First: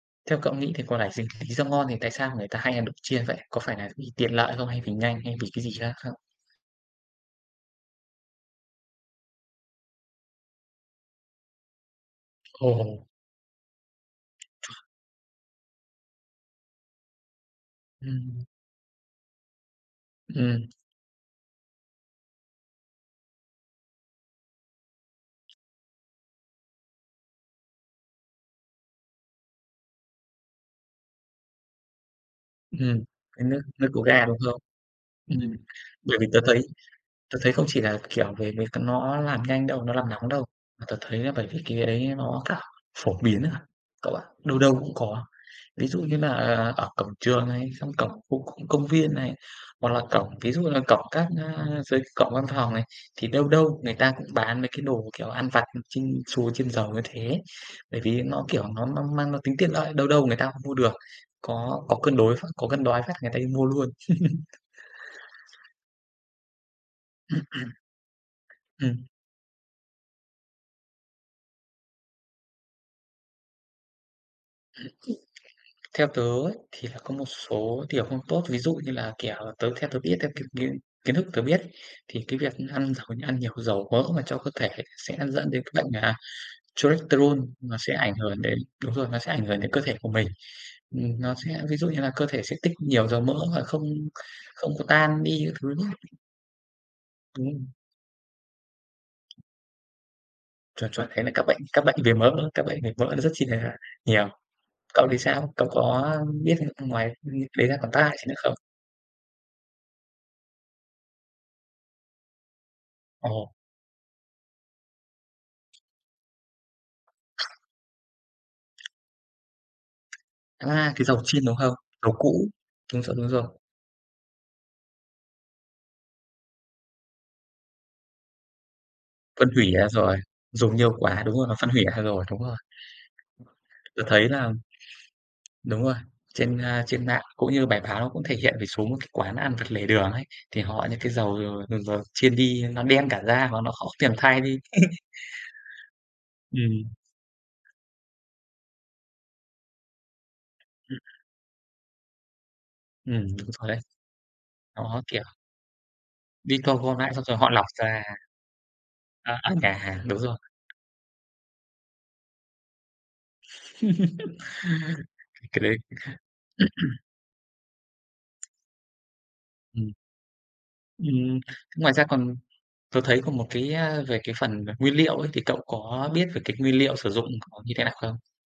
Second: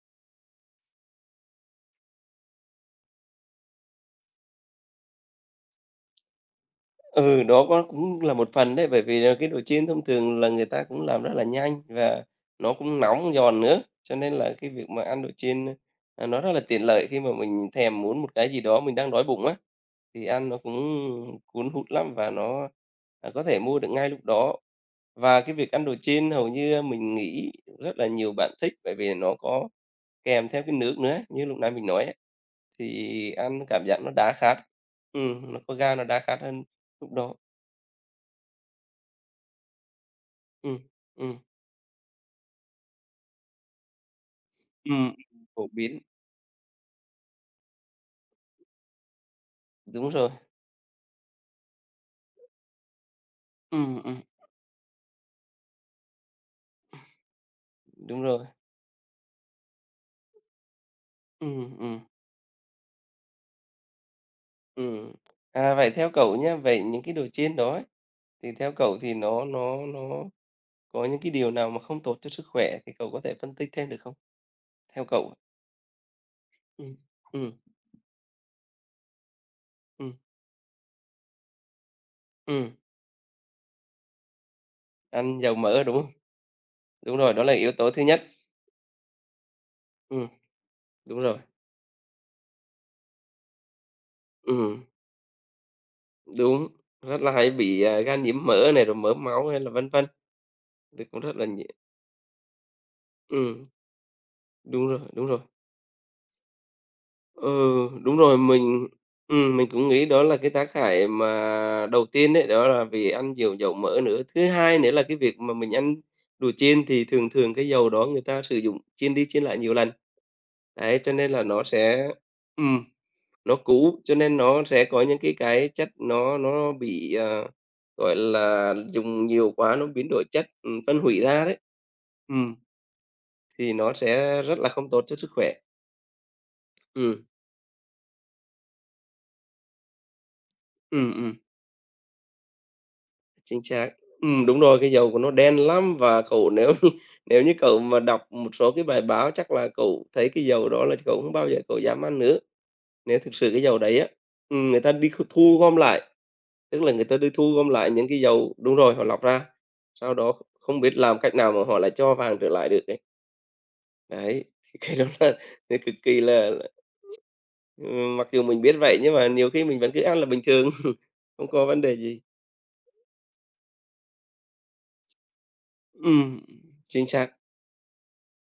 Theo cậu nghĩ thì có là gì lý do ngon thì tại sao người ta hay ăn đồ chiên vậy? Có phải là vì tiện lợi không hay vì nhanh hay vì cái gì khác không? Ừ, đó, có cũng là một phần đấy, bởi vì là cái đồ chiên thông thường là người ta cũng làm rất là nhanh và nó cũng Ồ! nóng, giòn nữa, cho nên là cái việc mà ăn đồ chiên, ơ, ờ, nó rất là tiện lợi khi mà mình thèm muốn một Ừm. cái gì đó mình đang đói bụng á, thì ăn nó Ừm. cũng, ưm, cuốn hút lắm và nó, à, có thể mua được ngay lúc đó. Và cái việc ăn đồ chiên hầu như, a, mình nghĩ rất là nhiều bạn thích bởi vì nó có kèm theo cái nước nữa, như lúc nãy mình nói á, Ừm. thì Cái ăn nước cảm nước giác có nó ga, đã đúng khát. không? Ừm, Ừm, nó có ga nó bởi đã vì tớ khát thấy hơn lúc đó. tớ thấy không chỉ là, kiểu, về mấy cái nó làm nhanh đâu, nó làm nóng đâu, Ừm. mà tớ thấy là Ừm. bởi vì cái ấy nó cả phổ biến à cậu ạ, đâu đâu cũng Ừm. có. Phổ Ví dụ biến. như là ở cổng trường này, trong cổng khu công công viên này, hoặc là Đúng cổng, rồi. ví dụ như là cổng các, a, dưới cổng văn phòng này, thì đâu đâu người Ừm, ta ừm. cũng bán mấy cái đồ, kiểu, ăn vặt chiên xù, chiên dầu như thế, bởi vì Đúng nó, rồi. kiểu, nó nó mang nó tính tiện lợi đâu đâu người ta cũng mua được, Ừm, có có ừm. cân đối phát có cơn đói phát người ta đi mua luôn. Ừm. À, vậy theo cậu nhá, vậy những cái đồ chiên đó ấy thì theo cậu Ừm. thì nó nó nó có những cái điều nào mà không tốt cho sức khỏe thì cậu có thể phân tích thêm được không? Theo cậu? Theo tớ ấy thì Ừm. là có một Ừm. số, kiểu, không tốt, ví dụ như là, kiểu, tớ theo tớ Ừm. biết theo, kiểu như, kiến thức tớ biết, thì cái việc Ừm. ăn h ăn nhiều dầu mỡ mà cho cơ thể sẽ Ăn dẫn dầu đến cái mỡ, bệnh, đúng hông? à, Đúng rồi, Cholesterol đó là yếu nó tố sẽ thứ ảnh nhất. hưởng đến đúng rồi, nó sẽ ảnh hưởng đến cơ thể của Ừm. mình. Ừm, Đúng nó rồi. sẽ ví dụ như là cơ thể sẽ tích nhiều dầu mỡ và không không Ừm. có tan đi các thứ ấy. Đúng! Rất là hay Ừm. bị, à, gan nhiễm mỡ này, rồi mỡ máu hay là vân vân. Chuẩn, Thì chuẩn, cũng thế là rất là các bệnh nhiều. các bệnh về mỡ các bệnh về mỡ nó rất chi Ừm. là nhiều. Đúng rồi, Cậu thì đúng rồi. sao? Cậu có, ơ, biết ăn ngoài như Ừ, đấy ra còn tác hại đúng gì nữa rồi, không? mình ừm, mình cũng nghĩ đó là cái tác hại mà đầu tiên ấy, đó là vì ăn Ồ. nhiều dầu mỡ nữa. Thứ hai nữa là cái việc mà mình ăn đồ chiên thì thường thường cái dầu đó người ta sử dụng chiên đi chiên lại nhiều lần. À, Đấy, cái cho dầu nên là chiên, đúng nó không? sẽ Dầu cũ. ừm, Đúng rồi, đúng rồi. nó cũ cho nên nó sẽ có những cái cái chất nó nó bị, ờ, gọi là, dùng Phân nhiều hủy quá nó ra biến rồi. đổi chất, Dùng ừm, nhiều phân hủy quá, đúng ra rồi, nó đấy. phân hủy ra rồi, đúng Ừm. rồi. Thì nó Tớ thấy sẽ là rất là không tốt cho sức khỏe. đúng rồi, trên, a, trên Ừm. mạng cũng như bài báo nó cũng thể hiện về số một cái quán ăn vặt lề đường ấy, thì họ những cái Ừm, ừm. dầu dầu dầu chiên đi nó đen cả ra và Chính nó khó xác. tìm thay Ừm, đúng đi. rồi, cái dầu của nó đen lắm và cậu nếu như Ừm. nếu như cậu mà đọc một số cái bài báo chắc là cậu thấy cái dầu đó là Ừm. cậu không bao giờ cậu dám ăn nữa. Nếu Ừm, thực đúng sự cái rồi đấy. dầu đấy á, ừm, người ta Nó, đi kh kiểu thu gom lại, đi thu tức là gom người lại ta xong đi rồi họ thu lọc gom lại ra. những cái dầu đúng rồi họ lọc Ờ, ra, ở nhà hàng, sau đúng đó rồi. không biết làm cách nào mà họ lại cho vàng trở lại được đấy. Đấy, cái đó là Cái đấy nó cực kỳ là là ừm, mặc dù mình biết vậy nhưng mà nhiều khi mình vẫn Ừm. cứ ăn là bình thường. Ừm. Không có vấn Ngoài đề ra gì. còn tớ thấy còn một cái, a, về cái phần nguyên liệu ấy thì cậu Ừm, có biết ừm, về cái nguyên liệu chính sử dụng xác. nó như thế nào không?